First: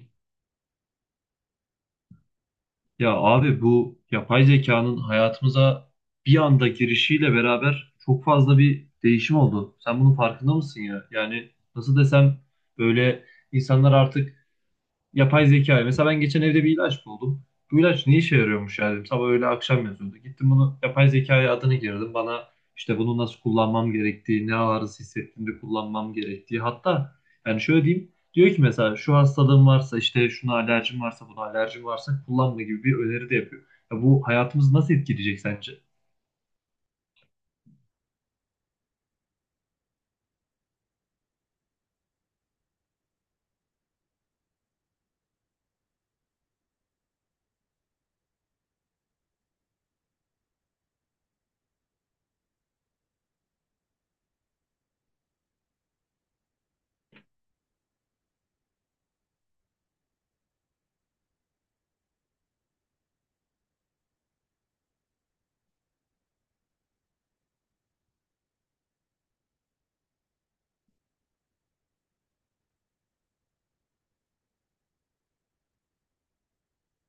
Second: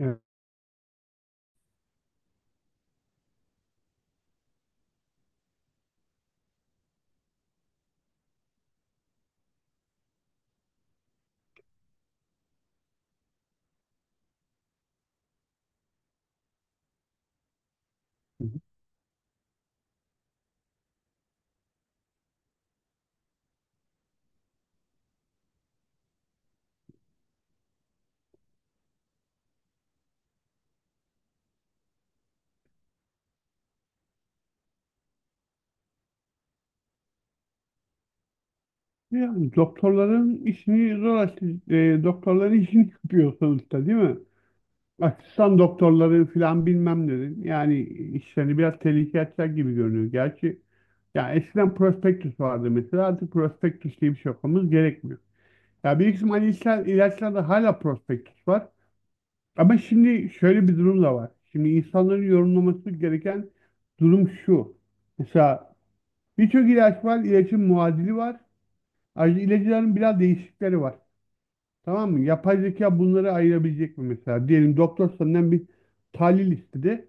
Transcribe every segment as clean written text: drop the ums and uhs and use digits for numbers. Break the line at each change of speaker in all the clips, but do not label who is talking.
Evet.
Ya abi bu yapay zekanın hayatımıza bir anda girişiyle beraber çok fazla bir değişim oldu. Sen bunun farkında mısın ya? Yani nasıl desem böyle insanlar artık yapay zeka. Mesela ben geçen evde bir ilaç buldum. Bu ilaç ne işe yarıyormuş ya dedim. Sabah öğle akşam yazıyordu. Gittim bunu yapay zekaya adını girdim. Bana işte bunu nasıl kullanmam gerektiği, ne ağrısı hissettiğimde kullanmam gerektiği. Hatta yani şöyle diyeyim. Diyor ki mesela şu hastalığım varsa işte şuna alerjim varsa buna alerjim varsa kullanma gibi bir öneri de yapıyor. Ya bu hayatımızı nasıl etkileyecek sence?
Yani doktorların işini zor açtı. Doktorların işini yapıyor sonuçta, değil mi? Asistan doktorları filan bilmem dedin. Yani işlerini biraz tehlikeye atacak gibi görünüyor. Gerçi ya eskiden prospektüs vardı mesela, artık prospektüs diye bir şey okumamız gerekmiyor. Ya bir kısım hani işler, ilaçlarda hala prospektüs var. Ama şimdi şöyle bir durum da var. Şimdi insanların yorumlaması gereken durum şu. Mesela birçok ilaç var, ilacın muadili var. Ayrıca ilaçların biraz değişikleri var. Tamam mı? Yapay zeka bunları ayırabilecek mi mesela? Diyelim doktor senden bir tahlil istedi.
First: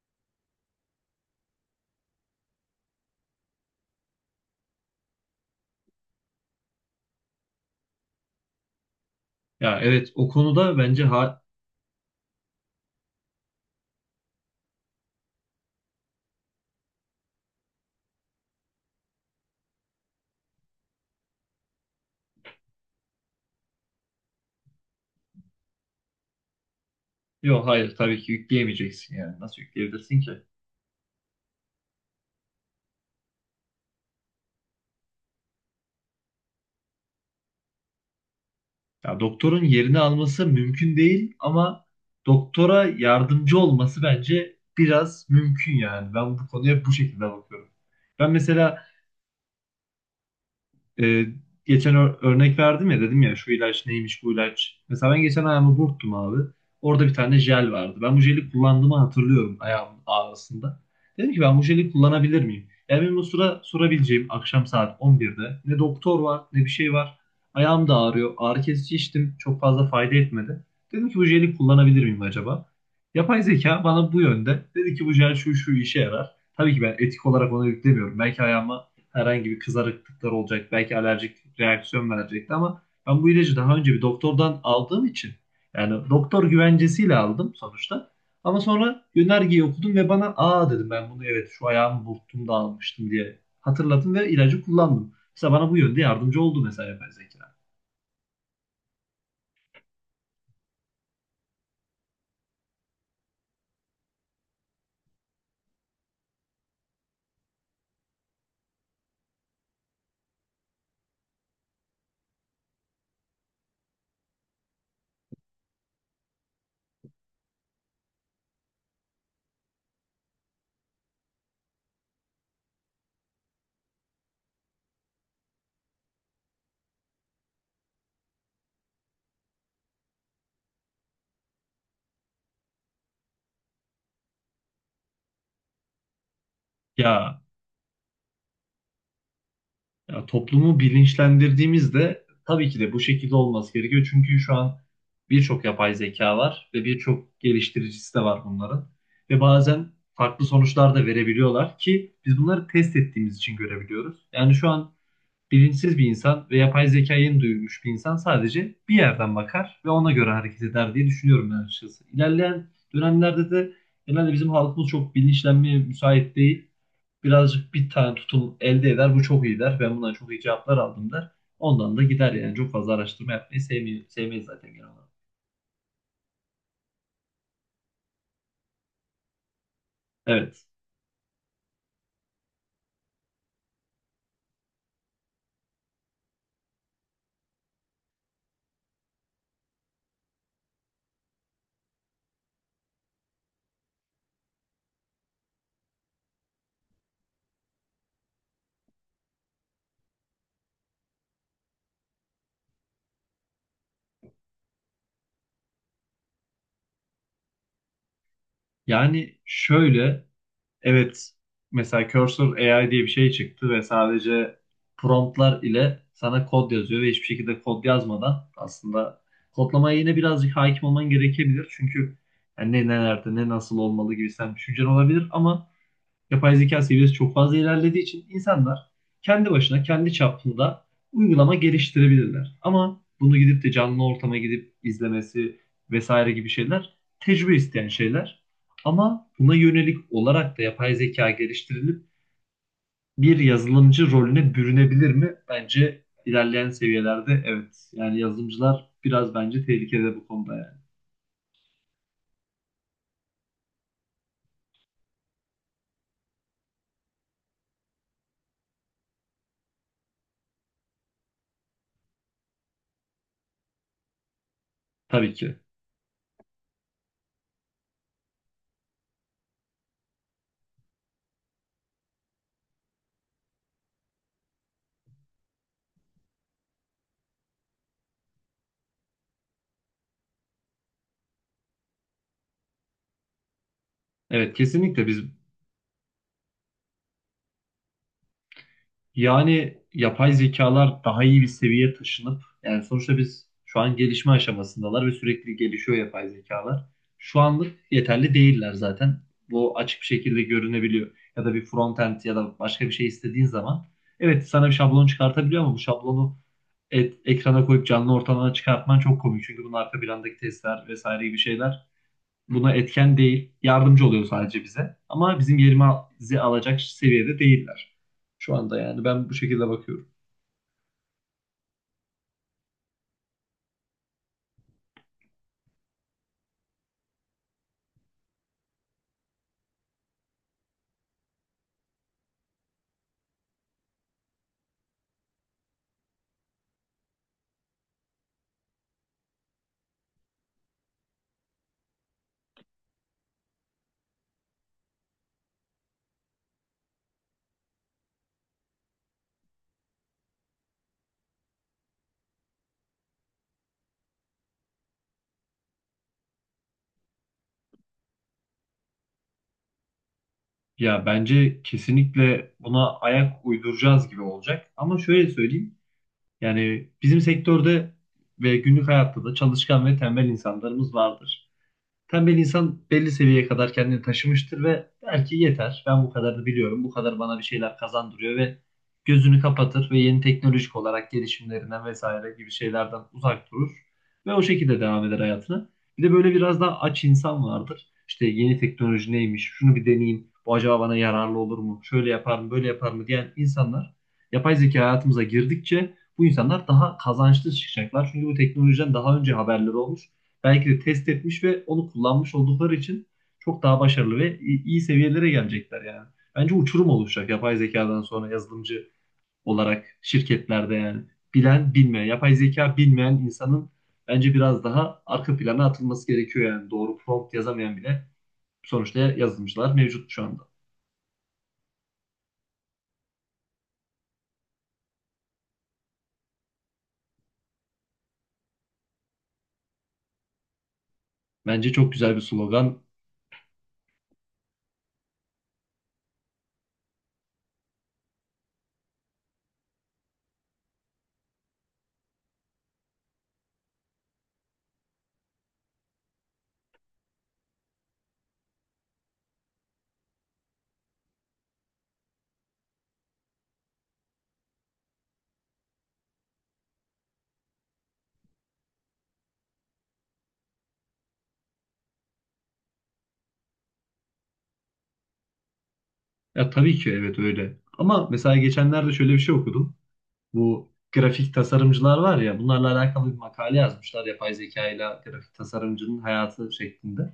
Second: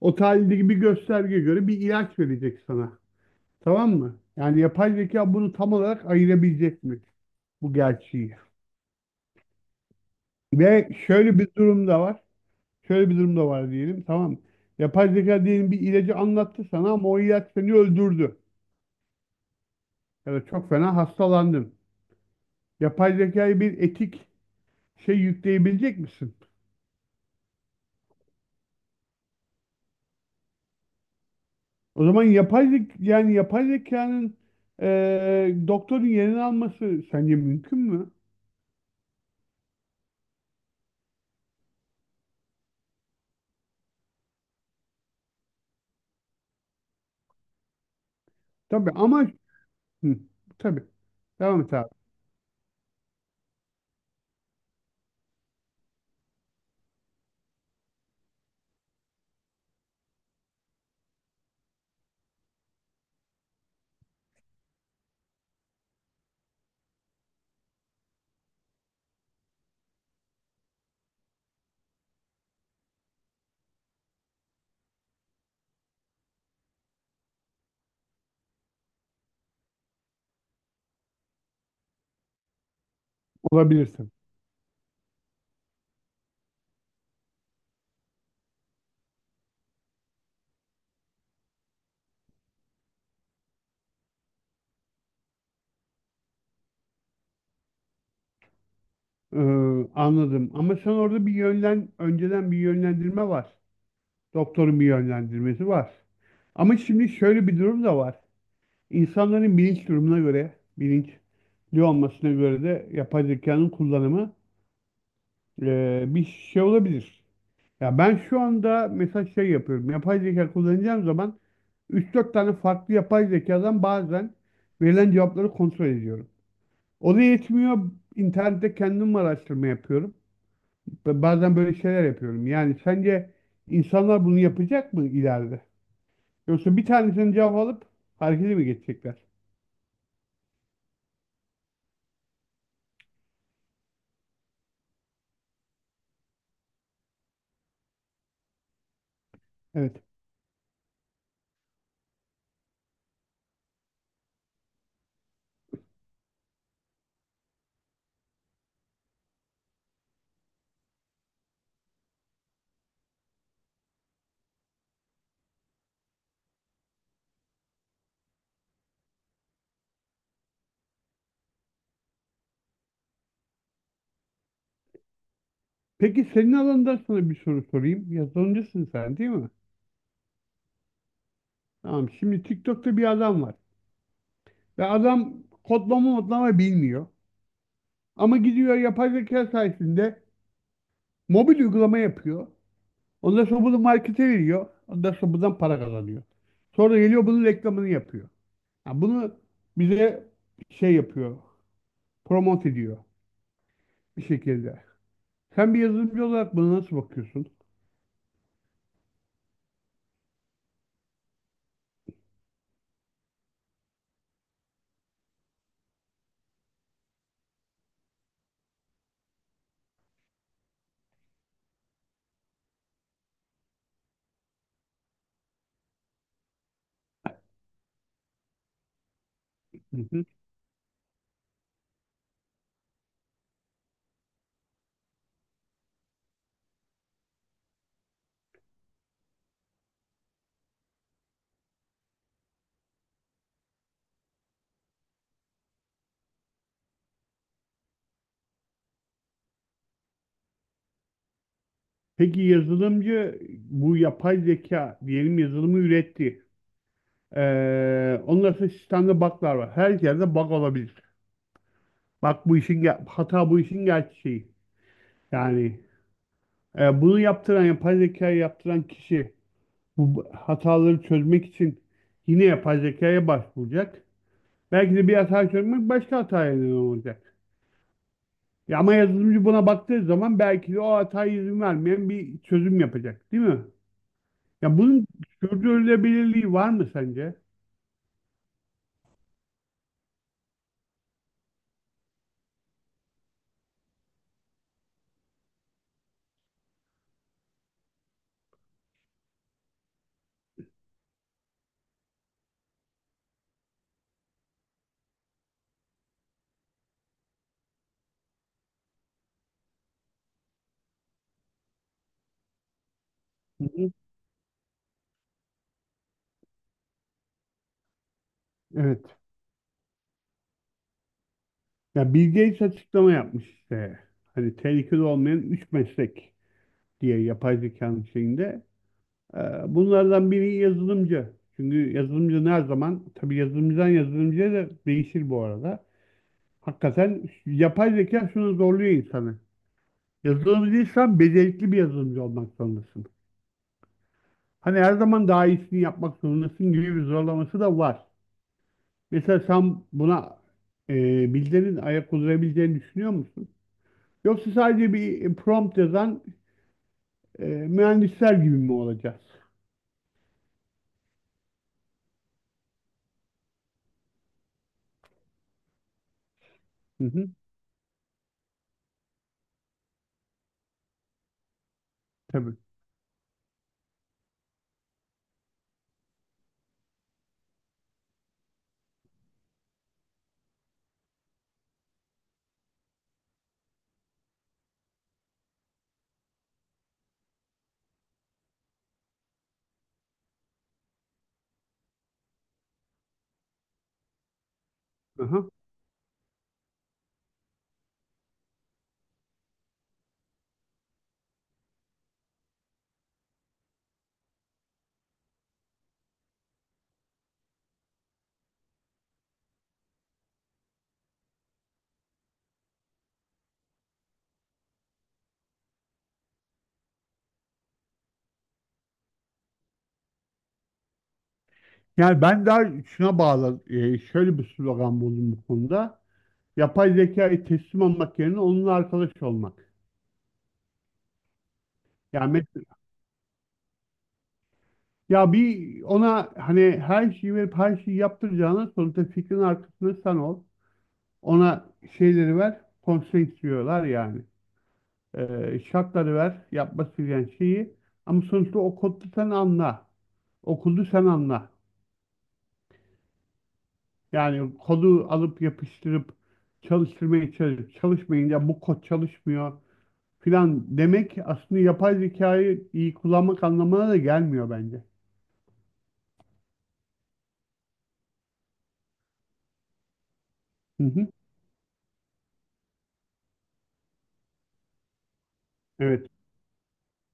O tahlildeki bir göstergeye göre bir ilaç verecek sana. Tamam mı? Yani yapay zeka bunu tam olarak ayırabilecek mi? Bu gerçeği.
Ya evet o konuda
Ve
bence
şöyle
ha,
bir durum da var. Şöyle bir durum da var, diyelim. Tamam mı? Yapay zeka diyelim bir ilacı anlattı sana ama o ilaç seni öldürdü. Ya da çok fena hastalandın. Yapay zekaya bir etik şey yükleyebilecek misin?
yok hayır tabii ki yükleyemeyeceksin yani. Nasıl yükleyebilirsin ki?
O zaman yapay zek yani yapay zekanın doktorun yerini alması sence mümkün mü?
Ya doktorun yerini alması mümkün değil ama doktora yardımcı olması bence biraz mümkün yani. Ben bu konuya bu şekilde bakıyorum. Ben mesela
Tabii ama, hı, tabii.
e,
Devam et abi.
geçen örnek verdim ya dedim ya şu ilaç neymiş bu ilaç. Mesela ben geçen ayağımı burktum abi. Orada bir tane jel vardı. Ben bu jeli kullandığımı hatırlıyorum ayağımın ağrısında. Dedim ki ben bu jeli kullanabilir miyim? Yani benim o sıra sorabileceğim akşam saat 11'de ne doktor var ne bir şey var. Ayağım da ağrıyor. Ağrı kesici içtim. Çok fazla fayda etmedi. Dedim ki bu jeli kullanabilir miyim acaba? Yapay zeka bana bu yönde dedi ki bu jel şu şu işe yarar. Tabii ki ben etik olarak ona yüklemiyorum. Belki ayağıma herhangi bir kızarıklıklar olacak. Belki alerjik reaksiyon verecekti ama ben bu ilacı daha önce bir
Olabilirsin.
doktordan aldığım için yani doktor güvencesiyle aldım sonuçta. Ama sonra yönergeyi okudum ve bana aa dedim ben bunu evet şu ayağımı burktum da almıştım diye hatırladım ve ilacı kullandım. Mesela bana bu yönde yardımcı oldu mesela yapay zeka.
Ee, Anladım. Ama sen orada bir yönlen önceden bir yönlendirme var. Doktorun bir yönlendirmesi var. Ama şimdi şöyle bir durum da var. İnsanların bilinç durumuna göre, bilinçli olmasına göre de yapay zekanın kullanımı bir şey olabilir. Ya ben şu anda mesela şey yapıyorum. Yapay zeka kullanacağım zaman üç dört tane farklı yapay zekadan bazen verilen cevapları kontrol ediyorum. O da yetmiyor. İnternette kendim araştırma yapıyorum. Ve bazen böyle şeyler yapıyorum. Yani sence insanlar bunu yapacak mı ileride? Yoksa bir tanesini
Ya
cevap alıp harekete mi geçecekler?
Ya toplumu bilinçlendirdiğimizde tabii ki de bu şekilde olması gerekiyor. Çünkü şu an birçok yapay zeka var ve birçok geliştiricisi de var bunların. Ve bazen
Evet.
farklı sonuçlar da verebiliyorlar ki biz bunları test ettiğimiz için görebiliyoruz. Yani şu an bilinçsiz bir insan ve yapay zekayı yeni duymuş bir insan sadece bir yerden bakar ve ona göre hareket eder diye düşünüyorum ben açıkçası. İlerleyen dönemlerde de genelde bizim halkımız çok bilinçlenmeye müsait değil, birazcık bir tane tutum elde eder. Bu çok iyi der. Ben bundan çok iyi cevaplar aldım der. Ondan da gider yani. Çok fazla araştırma yapmayı sevmiyor, sevmeyiz zaten genel olarak.
Peki senin alanında sana bir soru sorayım. Yazılımcısın sen, değil mi?
Evet.
Tamam. Şimdi TikTok'ta bir adam var. Ve adam kodlama modlama bilmiyor. Ama gidiyor yapay zeka sayesinde mobil uygulama yapıyor. Ondan sonra bunu markete veriyor. Ondan sonra buradan para kazanıyor. Sonra geliyor bunun reklamını yapıyor. Ha, bunu bize şey yapıyor. Promote ediyor bir şekilde. Sen bir yazılımcı olarak buna nasıl bakıyorsun?
Yani şöyle, evet, mesela Cursor AI diye bir şey çıktı ve sadece promptlar ile sana kod yazıyor ve hiçbir şekilde kod yazmadan aslında kodlamaya yine birazcık hakim olman gerekebilir. Çünkü yani ne nerede ne nasıl olmalı gibi sen düşüncen olabilir ama yapay zeka seviyesi çok fazla ilerlediği için insanlar kendi başına,
Hı
kendi
hı.
çapında uygulama geliştirebilirler. Ama bunu gidip de canlı ortama gidip izlemesi vesaire gibi şeyler tecrübe isteyen şeyler. Ama buna yönelik olarak da yapay zeka geliştirilip bir yazılımcı rolüne bürünebilir mi? Bence ilerleyen seviyelerde evet. Yani yazılımcılar biraz bence tehlikede bu konuda yani.
Peki yazılımcı bu yapay zeka diyelim yazılımı üretti. Ondan sonra sistemde bug'lar var. Her yerde bug olabilir. Bak bu işin hata, bu işin gerçeği.
Tabii ki.
Yani bunu yaptıran, yapay zekayı yaptıran kişi bu hataları çözmek için yine yapay zekaya başvuracak. Belki de bir hata çözmek başka hataya neden olacak. Ya ama yazılımcı buna baktığı zaman belki de o hataya izin vermeyen bir çözüm yapacak, değil mi?
Evet
Ya bunun
kesinlikle
sürdürülebilirliği var mı sence?
yani yapay zekalar daha iyi bir seviyeye taşınıp yani sonuçta biz şu an gelişme aşamasındalar ve sürekli gelişiyor yapay zekalar. Şu anlık yeterli değiller zaten. Bu açık bir şekilde görünebiliyor. Ya da bir frontend ya da başka bir şey istediğin zaman evet sana bir şablon çıkartabiliyor ama bu şablonu ekrana koyup canlı ortamına çıkartman çok komik. Çünkü bunun arka plandaki testler vesaire gibi şeyler buna etken değil.
Hı hı.
Yardımcı oluyor sadece bize. Ama bizim yerimizi alacak seviyede değiller. Şu anda yani
Evet.
ben bu şekilde bakıyorum.
Ya Bill Gates açıklama yapmış işte. Hani tehlikeli olmayan üç meslek diye yapay zekanın şeyinde. Ee, Bunlardan biri yazılımcı. Çünkü yazılımcı her zaman, tabii yazılımcıdan yazılımcıya da değişir bu arada. Hakikaten yapay zeka şunu zorluyor insanı. Yazılımcıysan becerikli bir yazılımcı olmak zorundasın. Hani her zaman daha iyisini yapmak zorundasın gibi bir zorlaması da var. Mesela sen buna e, Bill'lerin ayak uydurabileceğini düşünüyor musun? Yoksa sadece bir prompt yazan mühendisler gibi mi olacağız?
Ya bence kesinlikle buna ayak uyduracağız gibi olacak. Ama şöyle söyleyeyim. Yani
Hı
bizim
hı,
sektörde ve günlük hayatta da çalışkan ve tembel insanlarımız vardır. Tembel
tabii.
insan belli seviyeye kadar kendini taşımıştır ve der ki yeter ben bu kadarını biliyorum. Bu kadar bana bir şeyler kazandırıyor ve gözünü kapatır ve yeni teknolojik olarak gelişimlerinden vesaire gibi şeylerden uzak durur. Ve o şekilde devam eder hayatına. Bir de böyle biraz daha aç insan vardır. İşte yeni teknoloji neymiş, şunu bir deneyeyim, bu acaba bana yararlı olur mu, şöyle yapar mı, böyle yapar mı diyen insanlar yapay zeka hayatımıza
Aha.
girdikçe bu insanlar daha kazançlı çıkacaklar. Çünkü bu teknolojiden daha önce haberleri olmuş, belki de test etmiş ve onu kullanmış oldukları için çok daha başarılı ve iyi seviyelere gelecekler yani. Bence uçurum oluşacak yapay zekadan sonra yazılımcı olarak şirketlerde yani. Bilen bilmeyen, yapay zeka bilmeyen insanın bence biraz daha arka plana atılması gerekiyor yani. Doğru prompt yazamayan bile sonuçta yazılımcılar mevcut şu anda.
Yani ben daha şuna bağlı, şöyle bir slogan buldum bu konuda. Yapay zekaya teslim olmak yerine onunla arkadaş olmak.
Bence çok güzel bir
Yani mes-
slogan.
Ya bir ona hani her şeyi verip her şeyi yaptıracağına, sonuçta fikrin arkasında sen ol. Ona şeyleri ver, constraints diyorlar yani. Şartları ver, yapması gereken şeyi. Ama sonuçta o kodu sen anla. Okuldu sen anla. Yani kodu alıp yapıştırıp çalıştırmaya çalışıp çalışmayın, ya bu kod çalışmıyor filan demek aslında yapay zekayı iyi kullanmak anlamına da gelmiyor bence.
Ya tabii ki evet öyle. Ama mesela geçenlerde şöyle bir şey okudum. Bu
Hı hı.
grafik tasarımcılar var ya bunlarla alakalı bir makale yazmışlar yapay zeka ile grafik tasarımcının
Evet.
hayatı şeklinde.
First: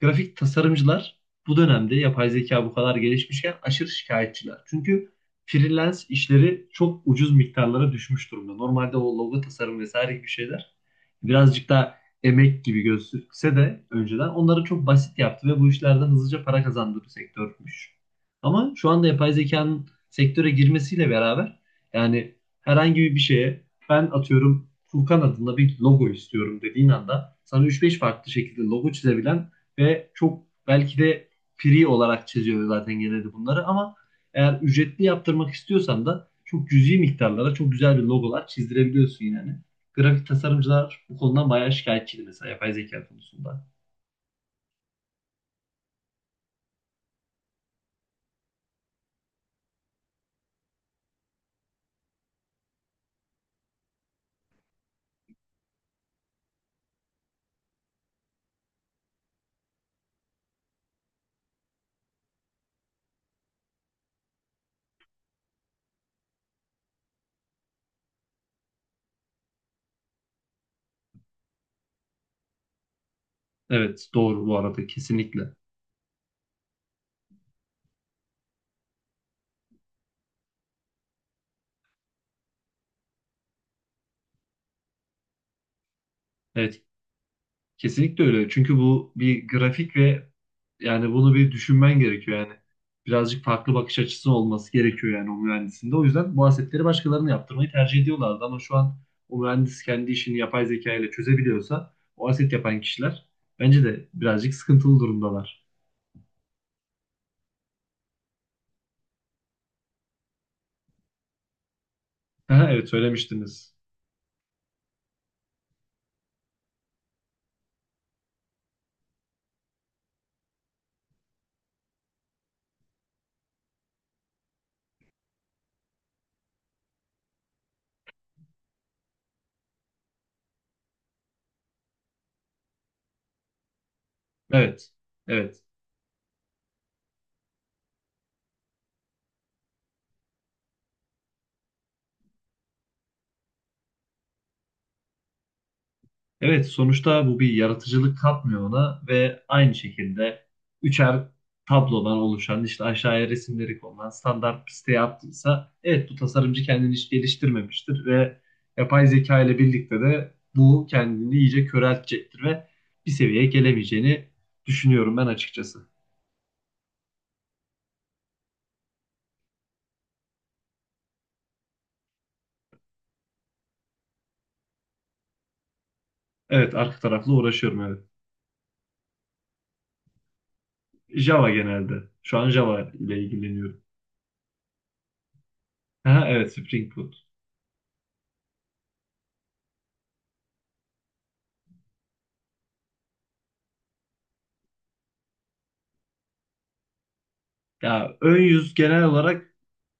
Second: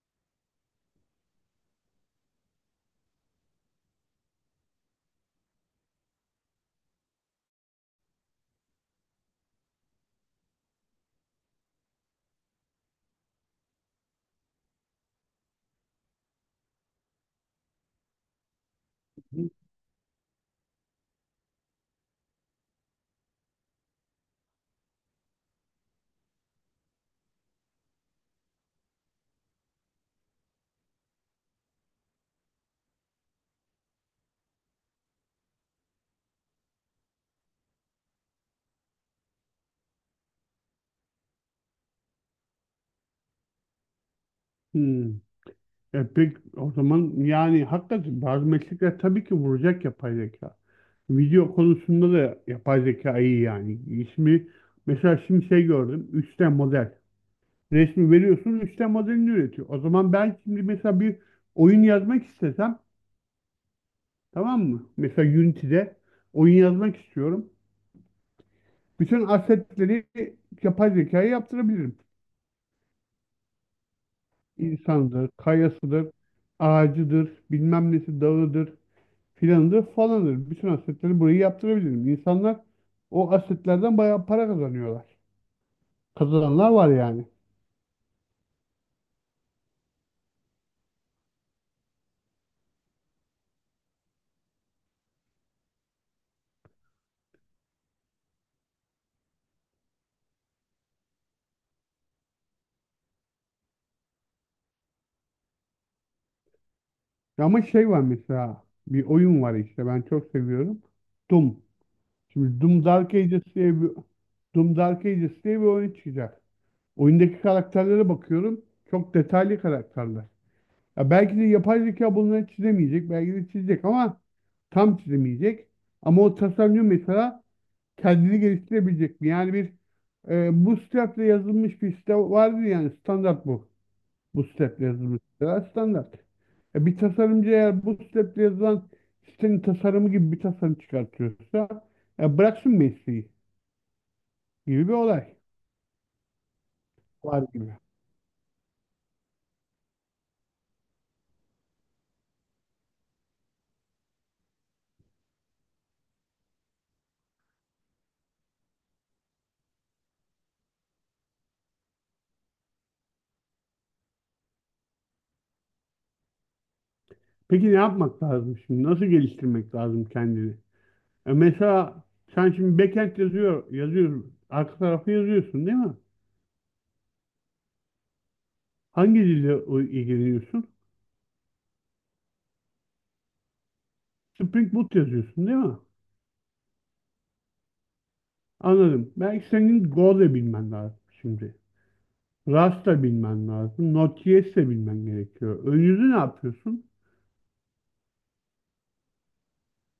Grafik tasarımcılar bu dönemde yapay zeka bu kadar gelişmişken aşırı şikayetçiler. Çünkü freelance işleri çok ucuz miktarlara düşmüş durumda. Normalde o logo tasarım vesaire gibi şeyler birazcık daha emek gibi gözükse de önceden onları çok basit yaptı ve bu işlerden hızlıca para kazandığı bir sektörmüş. Ama şu anda yapay zekanın sektöre girmesiyle beraber yani herhangi bir şeye, ben atıyorum Furkan adında bir logo istiyorum dediğin anda sana üç beş farklı şekilde logo çizebilen ve çok belki de free olarak çiziyor zaten genelde bunları, ama eğer ücretli yaptırmak istiyorsan da çok cüzi miktarlara çok güzel bir logolar çizdirebiliyorsun yani. Grafik tasarımcılar bu konudan bayağı şikayetçiydi mesela yapay zeka konusunda.
Hmm. Peki o zaman, yani hakikaten bazı meslekler tabii ki vuracak yapay zeka. Video konusunda da yapay zeka iyi yani. İsmi mesela şimdi şey gördüm, 3D model. Resmi veriyorsun, 3D modelini üretiyor. O zaman ben şimdi mesela bir oyun yazmak istesem. Tamam mı? Mesela Unity'de oyun yazmak istiyorum. Bütün assetleri yapay zekaya yaptırabilirim.
Evet doğru bu arada
İnsandır,
kesinlikle.
kayasıdır, ağacıdır, bilmem nesi dağıdır, filanıdır, falandır. Bütün assetleri burayı yaptırabilirim. İnsanlar o assetlerden bayağı para kazanıyorlar. Kazananlar
Evet,
var yani.
kesinlikle öyle. Çünkü bu bir grafik ve yani bunu bir düşünmen gerekiyor yani. Birazcık farklı bakış açısı olması gerekiyor yani o mühendisinde. O yüzden bu asetleri başkalarına yaptırmayı tercih ediyorlardı ama şu an o mühendis kendi işini yapay zeka ile çözebiliyorsa o aset yapan kişiler bence de birazcık sıkıntılı durumdalar.
Ama şey var mesela, bir oyun var işte, ben çok seviyorum. Doom. Şimdi
Aha, evet söylemiştiniz.
Doom Dark Ages diye bir oyun çıkacak. Oyundaki karakterlere bakıyorum. Çok detaylı karakterler. Ya belki de yapay zeka bunları çizemeyecek. Belki de çizecek ama tam çizemeyecek. Ama o tasarımcı mesela kendini geliştirebilecek mi? Yani bir bu step'le yazılmış bir site vardır yani, standart bu. Bu step'le
Evet.
yazılmış siteler
Evet.
standart. Bir tasarımcı eğer bu step'le yazılan sitenin tasarımı gibi bir tasarım çıkartıyorsa bıraksın mesleği gibi bir olay
Evet, sonuçta bu
var
bir
gibi.
yaratıcılık katmıyor ona ve aynı şekilde üçer tablodan oluşan işte aşağıya resimleri konulan standart bir siteye attıysa evet bu tasarımcı kendini hiç geliştirmemiştir ve yapay zeka ile birlikte de bu kendini iyice köreltecektir ve bir seviyeye gelemeyeceğini düşünüyorum ben açıkçası.
Peki ne yapmak lazım şimdi? Nasıl geliştirmek lazım kendini? Mesela sen şimdi backend yazıyorsun. Arka tarafı yazıyorsun, değil mi?
Evet, arka tarafla uğraşıyorum evet.
Hangi dille ilgileniyorsun?
Java genelde. Şu an Java ile ilgileniyorum.
Spring Boot yazıyorsun, değil mi?
Ha, evet Spring Boot.
Anladım. Belki senin Go da bilmen lazım şimdi. Rust da bilmen lazım. Node.js de bilmen gerekiyor. Ön yüzü ne yapıyorsun?
Ya ön yüz genel olarak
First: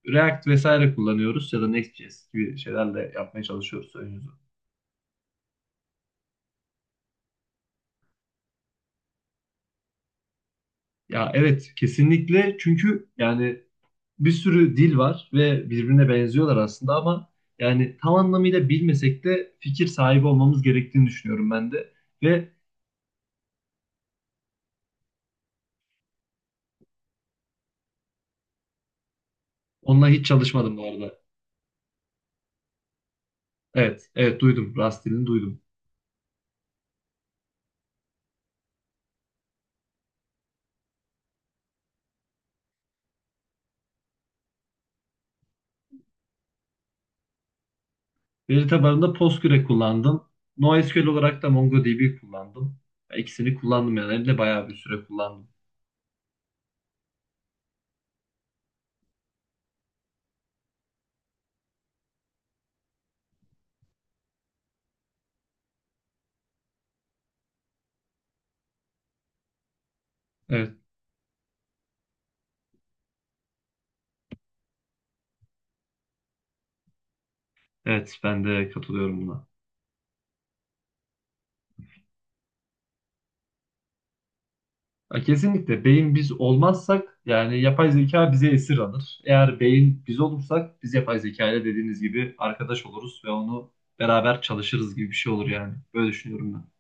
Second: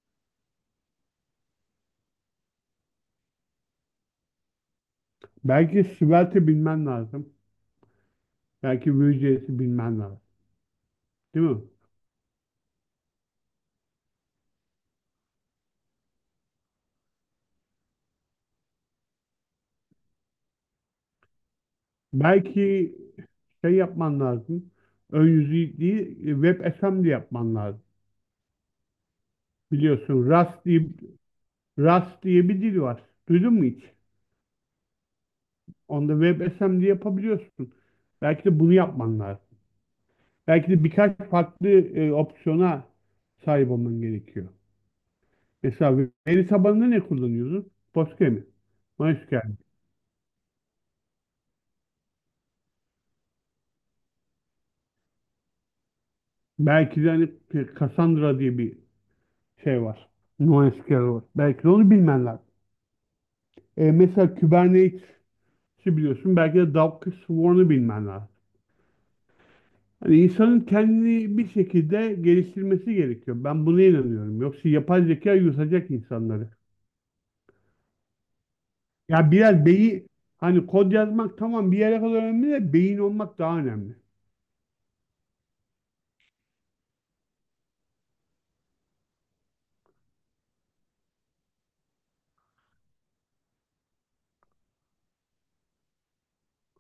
React vesaire kullanıyoruz ya da Next.js gibi şeylerle yapmaya çalışıyoruz
Belki Svelte bilmen lazım. Belki Vue.js'i bilmen lazım.
ya
Değil mi?
evet kesinlikle çünkü yani bir sürü dil var ve birbirine benziyorlar aslında ama yani tam anlamıyla bilmesek de fikir sahibi olmamız gerektiğini düşünüyorum ben de. Ve
Belki şey yapman lazım. Ön yüzü değil, WebAssembly yapman lazım.
onunla hiç
Biliyorsun
çalışmadım bu arada.
Rust diye bir dil var. Duydun mu hiç?
Evet, evet duydum. Rust dilini duydum.
Onda WebAssembly yapabiliyorsun. Belki de bunu yapman lazım. Belki de birkaç farklı opsiyona sahip olman gerekiyor. Mesela veri tabanında ne kullanıyorsun? Postgre mi?
Veri tabanında
MySQL.
Postgre kullandım. NoSQL olarak da MongoDB kullandım. Ya İkisini kullandım yani. Hem de bayağı bir süre kullandım.
Belki de hani Cassandra diye bir şey var. NoSQL var. Belki de onu bilmen lazım. Mesela Kubernetes, ki biliyorsun belki de Doug Swarm'u bilmen lazım. Hani insanın
Evet.
kendini bir şekilde geliştirmesi gerekiyor. Ben buna inanıyorum. Yoksa yapay zeka yutacak insanları.
Evet, ben de katılıyorum
Ya
buna.
biraz beyin, hani kod yazmak tamam bir yere kadar önemli de beyin olmak daha önemli.
Ya kesinlikle, beyin biz olmazsak yani yapay zeka bize esir alır. Eğer beyin biz olursak biz yapay zeka ile dediğiniz gibi arkadaş oluruz ve onu beraber çalışırız gibi bir şey olur yani. Böyle düşünüyorum ben.